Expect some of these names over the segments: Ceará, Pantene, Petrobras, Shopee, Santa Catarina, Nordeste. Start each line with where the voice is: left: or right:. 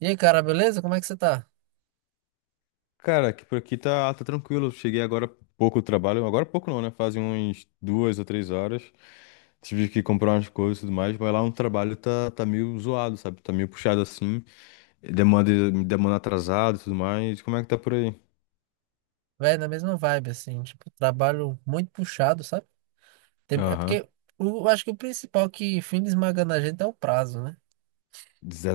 right: E aí, cara, beleza? Como é que você tá?
left: Cara, que por aqui tá tranquilo. Cheguei agora há pouco do trabalho. Agora há pouco não, né? Fazem uns duas ou 3 horas. Tive que comprar umas coisas e tudo mais, mas lá no trabalho tá meio zoado, sabe? Tá meio puxado assim. Demanda atrasada e tudo mais. Como é que tá por aí?
right: Véi, na mesma vibe, assim, tipo, trabalho muito puxado, sabe? É
left: Aham.
right: porque eu acho que o principal que fica esmagando a gente é o prazo, né?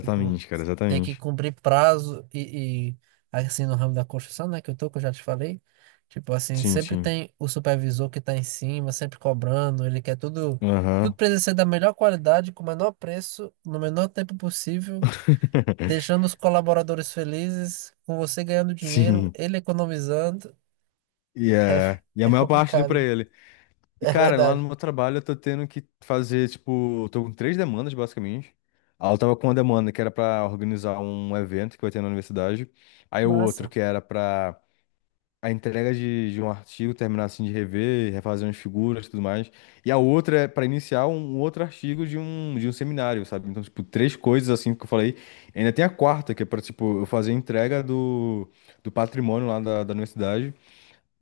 right: Tipo,
left: cara,
right: tem que
left: exatamente.
right: cumprir prazo e assim, no ramo da construção, né, que eu tô, que eu já te falei. Tipo, assim,
left: Sim,
right: sempre
left: sim.
right: tem o supervisor que tá em cima, sempre cobrando, ele quer tudo, tudo
left: Aham.
right: precisa ser da melhor qualidade, com o menor preço, no menor tempo possível. Deixando os colaboradores felizes, com você ganhando dinheiro,
left: Sim.
right: ele economizando.
left: E
right: É,
left: é. E a
right: é
left: maior parte do
right: complicado,
left: pra
right: né?
left: ele. E,
right: É
left: cara, lá no
right: verdade.
left: meu trabalho eu tô tendo que fazer, tipo, tô com três demandas, basicamente. Aí eu tava com uma demanda que era pra organizar um evento que vai ter na universidade. Aí o outro
right: Massa.
left: que era pra a entrega de um artigo, terminar assim de rever, refazer umas figuras e tudo mais. E a outra é pra iniciar um outro artigo de um seminário, sabe? Então, tipo, três coisas assim que eu falei. Ainda tem a quarta, que é pra, tipo, eu fazer a entrega do patrimônio lá da universidade.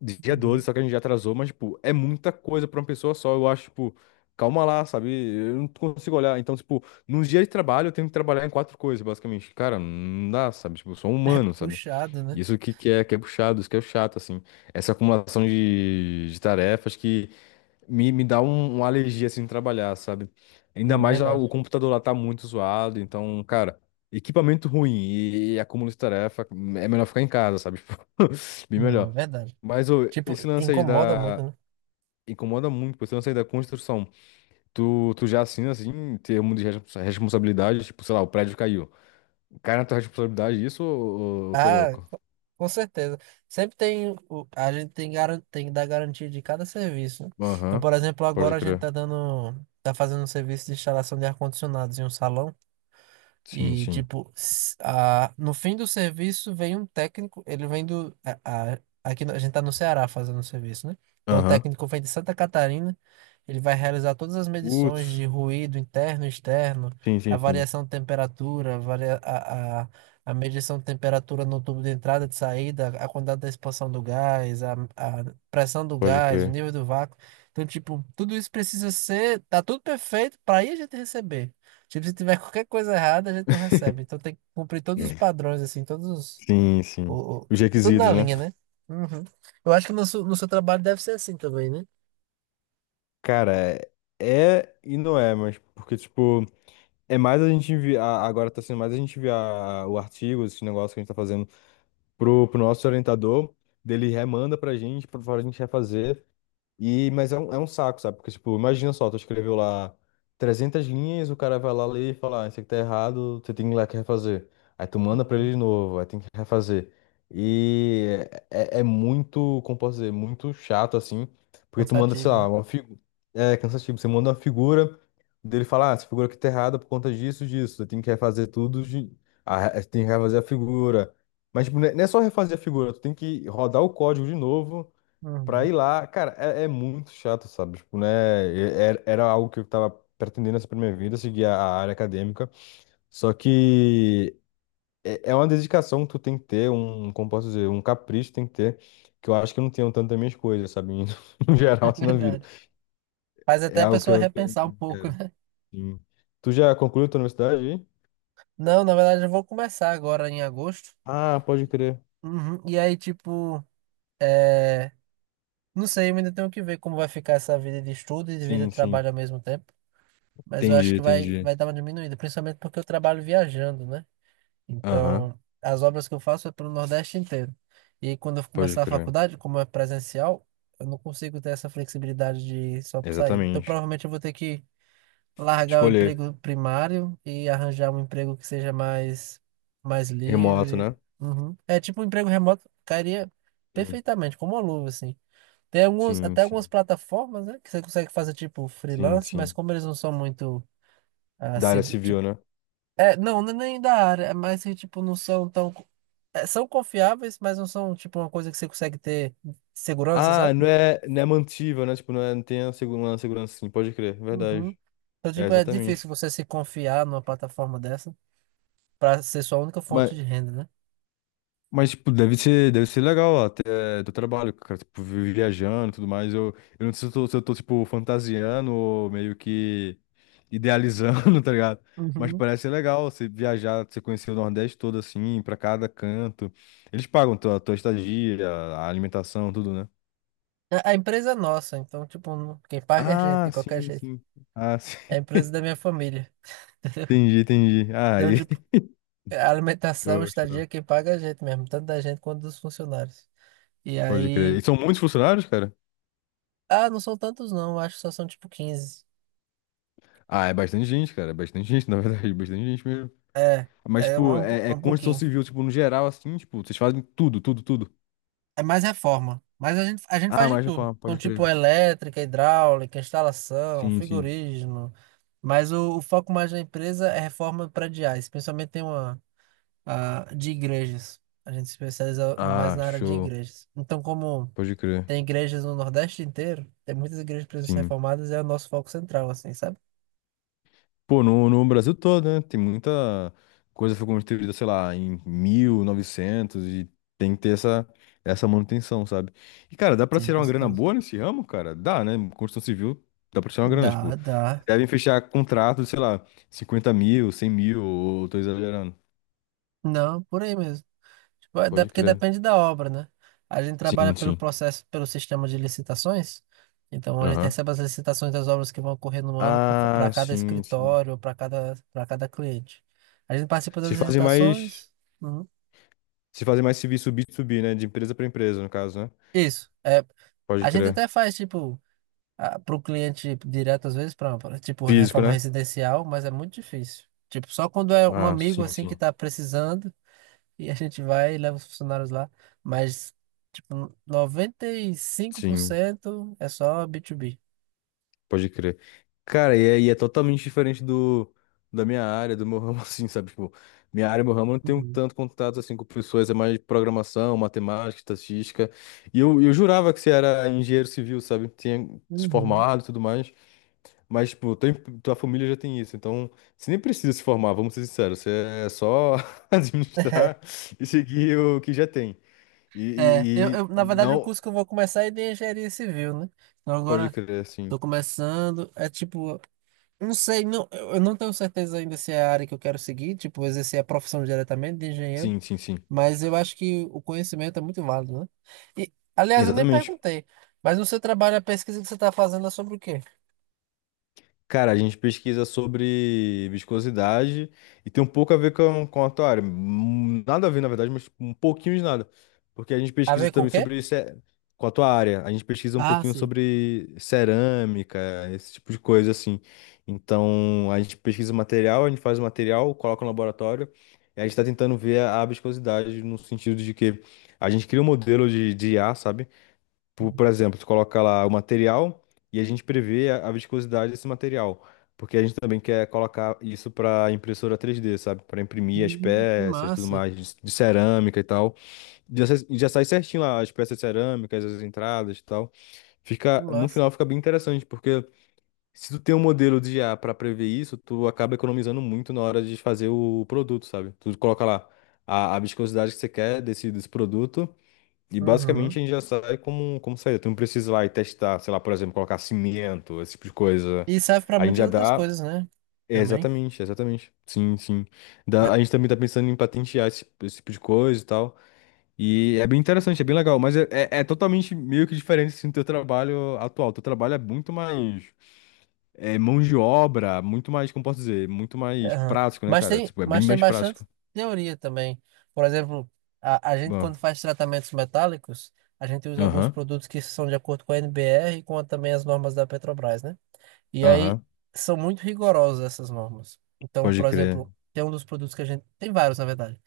left: Dia 12,
right: Uhum.
left: só que a gente já atrasou, mas, tipo, é muita coisa pra uma pessoa só. Eu acho, tipo, calma lá, sabe? Eu não consigo olhar. Então, tipo, num dia de trabalho eu tenho que trabalhar em quatro coisas, basicamente. Cara, não dá, sabe? Tipo, eu sou um
right: É
left: humano, sabe?
right: puxado, né?
left: Isso que é puxado, isso que é chato, assim. Essa acumulação de tarefas que me dá uma alergia, assim, de trabalhar, sabe? Ainda
right: Não, é
left: mais lá,
right: verdade.
left: o computador lá tá muito zoado, então, cara. Equipamento ruim e acúmulo de tarefa, é melhor ficar em casa, sabe? Tipo, bem
right: Não, é
left: melhor.
right: verdade.
left: Mas ô,
right: Tipo,
left: esse lance aí
right: incomoda muito,
left: da.
right: né?
left: Incomoda muito, pô, esse lance aí da construção. Tu já assina, assim, em termos de responsabilidade, tipo, sei lá, o prédio caiu. Cai na tua responsabilidade isso ou eu tô
right: Ah,
left: louco?
right: co- com certeza. Sempre tem. A gente tem, tem que dar garantia de cada serviço, né? Então,
left: Aham.
right: por exemplo,
left: Pode
right: agora a gente
left: crer.
right: tá dando. Tá fazendo um serviço de instalação de ar-condicionados em um salão.
left: Sim,
right: E,
left: sim.
right: tipo, no fim do serviço vem um técnico, ele vem do. A, a- aqui a gente tá no Ceará fazendo o serviço, né? Então o
left: Aham.
right: técnico vem de Santa Catarina, ele vai realizar todas as medições
left: Putz.
right: de ruído interno e externo,
left: Sim,
right: a
left: sim, sim.
right: variação de temperatura, a, varia- a medição de temperatura no tubo de entrada e de saída, a quantidade da expansão do gás, a pressão do
left: Pode
right: gás, o
left: crer.
right: nível do vácuo. Então, tipo, tudo isso precisa ser. Tá tudo perfeito para aí a gente receber. Tipo, se tiver qualquer coisa errada, a gente não recebe. Então tem que cumprir todos os
left: É.
right: padrões, assim, todos os.
left: Sim, sim.
right: O, o-
left: Os
right: tudo
left: requisitos,
right: na
left: né?
right: linha, né? Uhum. Eu acho que no seu, no seu trabalho deve ser assim também, né?
left: Cara, é e não é, mas porque, tipo, é mais a gente enviar. Agora tá sendo mais a gente enviar o artigo, esse negócio que a gente tá fazendo pro nosso orientador, dele remanda pra gente, pra gente refazer. E, mas é um saco, sabe? Porque, tipo, imagina só, tu escreveu lá 300 linhas, o cara vai lá ler e fala, ah, isso aqui tá errado, você tem que ir lá que refazer. Aí tu manda pra ele de novo, aí tem que refazer. E é muito, como posso dizer, muito chato, assim, porque tu manda, sei
right: Cansativo,
left: lá,
right: né?
left: uma figura. É cansativo, você manda uma figura, dele falar ah, essa figura aqui tá errada por conta disso, aí tem que refazer tudo, de. Ah, tem que refazer a figura. Mas, tipo, não é só refazer a figura, tu tem que rodar o código de novo pra
right: Uhum.
left: ir lá, cara, é muito chato, sabe? Tipo, né? Era algo que eu tava pretendendo essa pra minha vida, seguir a área acadêmica. Só que é uma dedicação que tu tem que ter, um, como posso dizer, um capricho tem que ter, que eu acho que eu não tenho tanto das minhas coisas, sabe? No
right: É
left: geral, assim, na vida.
right: verdade. Faz
left: É
right: até a
left: algo que
right: pessoa
left: eu, que eu
right: repensar um pouco,
left: quero.
right: né?
left: Sim. Tu já concluiu tua universidade aí?
right: Não, na verdade, eu vou começar agora em agosto.
left: Ah, pode crer.
right: Uhum. E aí, tipo, é, não sei, eu ainda tenho que ver como vai ficar essa vida de estudo e de vida
left: Sim,
right: de
left: sim.
right: trabalho ao mesmo tempo. Mas eu acho
left: Entendi,
right: que vai,
left: entendi.
right: vai dar uma diminuída, principalmente porque eu trabalho viajando, né?
left: Aham,
right: Então, as obras que eu faço é para o Nordeste inteiro. E quando eu
left: pode
right: começar a
left: crer.
right: faculdade, como é presencial, eu não consigo ter essa flexibilidade de só sair. Então,
left: Exatamente.
right: provavelmente eu vou ter que largar o
left: Escolher.
right: emprego primário e arranjar um emprego que seja mais, mais
left: Remoto,
right: livre.
left: né?
right: Uhum. É tipo um emprego remoto, cairia
left: Sim,
right: perfeitamente, como uma luva, assim. Tem alguns,
left: sim.
right: até algumas
left: Sim.
right: plataformas, né, que você consegue fazer tipo
left: Sim,
right: freelance, mas
left: sim.
right: como eles não são muito
left: Da área
right: tipo,
left: civil, né?
right: é, não, não é nem da área, é mais que, tipo, não são tão é, são confiáveis, mas não são tipo uma coisa que você consegue ter segurança,
left: Ah,
right: sabe?
left: não é, não é mantível, né? Tipo, não, é, não tem a uma segurança, sim, pode crer,
right: Uhum.
left: verdade.
right: Então,
left: É,
right: tipo, é
left: exatamente.
right: difícil você se confiar numa plataforma dessa para ser sua única
left: Mas,
right: fonte de renda, né?
left: mas tipo, deve ser legal até do trabalho, cara, tipo, viajando e tudo mais. Eu não sei se eu tô, tipo, fantasiando ou meio que idealizando, tá ligado? Mas
right: Uhum.
left: parece ser legal você viajar, você conhecer o Nordeste todo assim, pra cada canto. Eles pagam tua estadia, a alimentação, tudo, né?
right: A empresa é nossa, então, tipo, quem paga é a gente,
left: Ah,
right: de qualquer
left: sim,
right: jeito.
left: sim. Ah, sim.
right: É a empresa da minha família.
left: Entendi, entendi. Ah,
right: Então,
left: e.
right: tipo, a alimentação, a
left: Show,
right: estadia,
left: show.
right: quem paga é a gente mesmo, tanto da gente quanto dos funcionários. E
left: Pode crer.
right: aí.
left: E são muitos funcionários, cara?
right: Ah, não são tantos, não, acho que só são tipo 15.
left: Ah, é bastante gente, cara. É bastante gente, na verdade. Bastante gente mesmo.
right: É,
left: Mas, tipo, é
right: um
left: construção
right: pouquinho.
left: civil, tipo, no geral, assim, tipo, vocês fazem tudo, tudo, tudo.
right: É mais reforma. Mas a gente
left: Ah,
right: faz de
left: mais
right: tudo.
left: reforma,
right: Então,
left: pode crer.
right: tipo, elétrica, hidráulica, instalação,
left: Sim, sim.
right: frigorígeno. Mas o foco mais da empresa é reforma prediais. Principalmente tem uma de igrejas. A gente se especializa mais
left: Ah,
right: na área de
left: show.
right: igrejas. Então, como
left: Pode crer.
right: tem igrejas no Nordeste inteiro, tem muitas igrejas que precisam ser
left: Sim.
right: reformadas, é o nosso foco central, assim, sabe?
left: Pô, no Brasil todo, né? Tem muita coisa que foi construída, sei lá, em 1900 e novecentos e tem que ter essa manutenção, sabe? E, cara, dá pra
right: Sim,
left: tirar
right: com
left: uma grana
right: certeza.
left: boa nesse ramo, cara? Dá, né? Construção civil dá pra tirar uma grana, tipo,
right: Dá, dá.
left: vocês devem fechar contratos, sei lá, 50 mil, 100 mil, ou tô exagerando.
right: Não, por aí mesmo. Tipo,
left: Pode
right: porque
left: crer.
right: depende da obra, né? A gente trabalha
left: Sim,
right: pelo
left: sim.
right: processo, pelo sistema de licitações. Então, a gente
left: Aham.
right: recebe as licitações das obras que vão ocorrer no ano para
left: Ah,
right: cada
left: sim, sim.
right: escritório, para cada cliente. A gente participa das
left: Vocês fazem mais,
right: licitações. Uhum.
left: vocês fazem mais serviço B2B, né? De empresa pra empresa, no caso, né?
right: Isso. É,
left: Pode
right: a gente
left: crer.
right: até faz, tipo, para o cliente direto, às vezes, para, tipo,
left: Físico,
right: reforma
left: né?
right: residencial, mas é muito difícil. Tipo, só quando é um
left: Ah,
right: amigo,
left: sim,
right: assim, que
left: sim.
right: está precisando, e a gente vai e leva os funcionários lá. Mas, tipo,
left: Sim.
right: 95% é só B2B.
left: Pode crer. Cara, e é totalmente diferente do da minha área, do meu ramo, assim, sabe? Tipo, minha área, meu ramo, eu não tenho
right: Uhum.
left: tanto contato, assim, com pessoas, é mais programação, matemática, estatística. E eu jurava que você era engenheiro civil, sabe? Tinha se
right: Uhum.
left: formado e tudo mais. Mas, tipo, tua família já tem isso, então você nem precisa se formar, vamos ser sinceros. Você é só administrar e seguir o que já tem.
right: É, eu,
left: E,
right: eu,
left: e, e
right: na verdade, o
left: não.
right: curso que eu vou começar é de engenharia civil, né? Então
left: Pode
right: agora
left: crer, sim.
right: tô começando, é tipo, não sei, não, eu não tenho certeza ainda se é a área que eu quero seguir, tipo, exercer a profissão diretamente de engenheiro,
left: Sim, sim, sim.
right: mas eu acho que o conhecimento é muito válido, né? E, aliás, eu nem
left: Exatamente.
right: perguntei, mas no seu trabalho, a pesquisa que você está fazendo é sobre o quê?
left: Cara, a gente pesquisa sobre viscosidade e tem um pouco a ver com a tua área. Nada a ver, na verdade, mas um pouquinho de nada. Porque a gente
right: A
left: pesquisa
right: ver com o
left: também
right: quê?
left: sobre com a tua área. A gente pesquisa um
right: Ah,
left: pouquinho
right: sim.
left: sobre cerâmica, esse tipo de coisa assim. Então, a gente pesquisa o material, a gente faz o material, coloca no laboratório e a gente está tentando ver a viscosidade no sentido de que a gente cria um modelo de IA, sabe? Por exemplo, tu coloca lá o material e a gente prevê a viscosidade desse material, porque a gente também quer colocar isso para impressora 3D, sabe? Para imprimir as
right: Que
left: peças, tudo
right: massa,
left: mais de cerâmica e tal. Já, já sai certinho lá as peças cerâmicas, as entradas e tal.
right: que
left: Fica, no
right: massa.
left: final fica bem interessante, porque se tu tem um modelo de IA para prever isso, tu acaba economizando muito na hora de fazer o produto, sabe? Tu coloca lá a viscosidade que você quer desse produto. E
right: Uhum.
left: basicamente a gente já sai como saída. Tu não precisa ir lá e testar, sei lá, por exemplo, colocar cimento, esse tipo de coisa.
right: E serve para
left: A gente
right: muitas
left: já
right: outras
left: dá.
right: coisas, né?
left: É,
right: Também.
left: exatamente, exatamente. Sim, sim.
right: É,
left: A gente também tá pensando em patentear esse tipo de coisa e tal. E é bem interessante, é bem legal, mas é totalmente meio que diferente assim, do teu trabalho atual. Teu trabalho é muito mais mão de obra, muito mais, como posso dizer, muito mais
right: aham.
left: prático, né,
right: Mas
left: cara?
right: tem,
left: Tipo, é bem
right: mas tem
left: mais
right: bastante
left: prático.
right: teoria também. Por exemplo, a gente
left: Bom,
right: quando faz tratamentos metálicos, a gente usa alguns
left: aham,
right: produtos que são de acordo com a NBR e com também as normas da Petrobras, né? E aí
left: aham,
right: são muito rigorosas essas normas. Então,
left: pode
right: por
left: crer.
right: exemplo, tem um dos produtos que a gente tem vários, na verdade,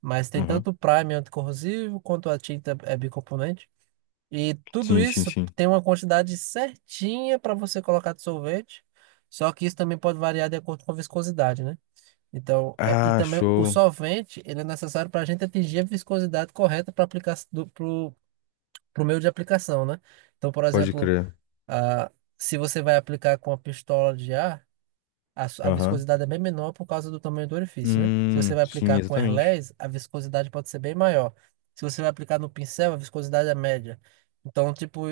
right: mas tem
left: Aham,
right: tanto o primer anticorrosivo quanto a tinta é bicomponente. E tudo
left: sim, sim,
right: isso
left: sim.
right: tem uma quantidade certinha para você colocar de sorvete, só que isso também pode variar de acordo com a viscosidade, né? Então, e
left: Ah,
right: também o
left: show.
right: solvente, ele é necessário para a gente atingir a viscosidade correta para aplicar pro, pro meio de aplicação, né? Então, por
left: Pode
right: exemplo,
left: crer.
right: ah, se você vai aplicar com a pistola de ar, a
left: Aham.
right: viscosidade é bem menor por causa do tamanho do orifício, né? Se você vai
left: Sim,
right: aplicar com
left: exatamente.
right: airless, a viscosidade pode ser bem maior. Se você vai aplicar no pincel, a viscosidade é média. Então, tipo,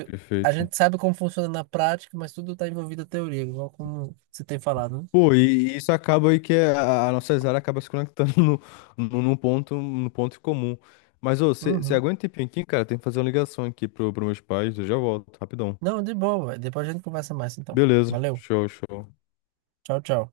right: a
left: Perfeito.
right: gente sabe como funciona na prática, mas tudo está envolvido a teoria, igual como você tem falado, né?
left: Pô, e isso acaba aí que é a nossa área acaba se conectando no, num ponto, no ponto comum. Mas, ô, você
right: Uhum.
left: aguenta um tempinho aqui, cara? Tem que fazer uma ligação aqui pro meus pais, eu já volto, rapidão.
right: Não, de boa, véi. Depois a gente conversa mais, então.
left: Beleza,
right: Valeu.
left: show, show.
right: Tchau, tchau.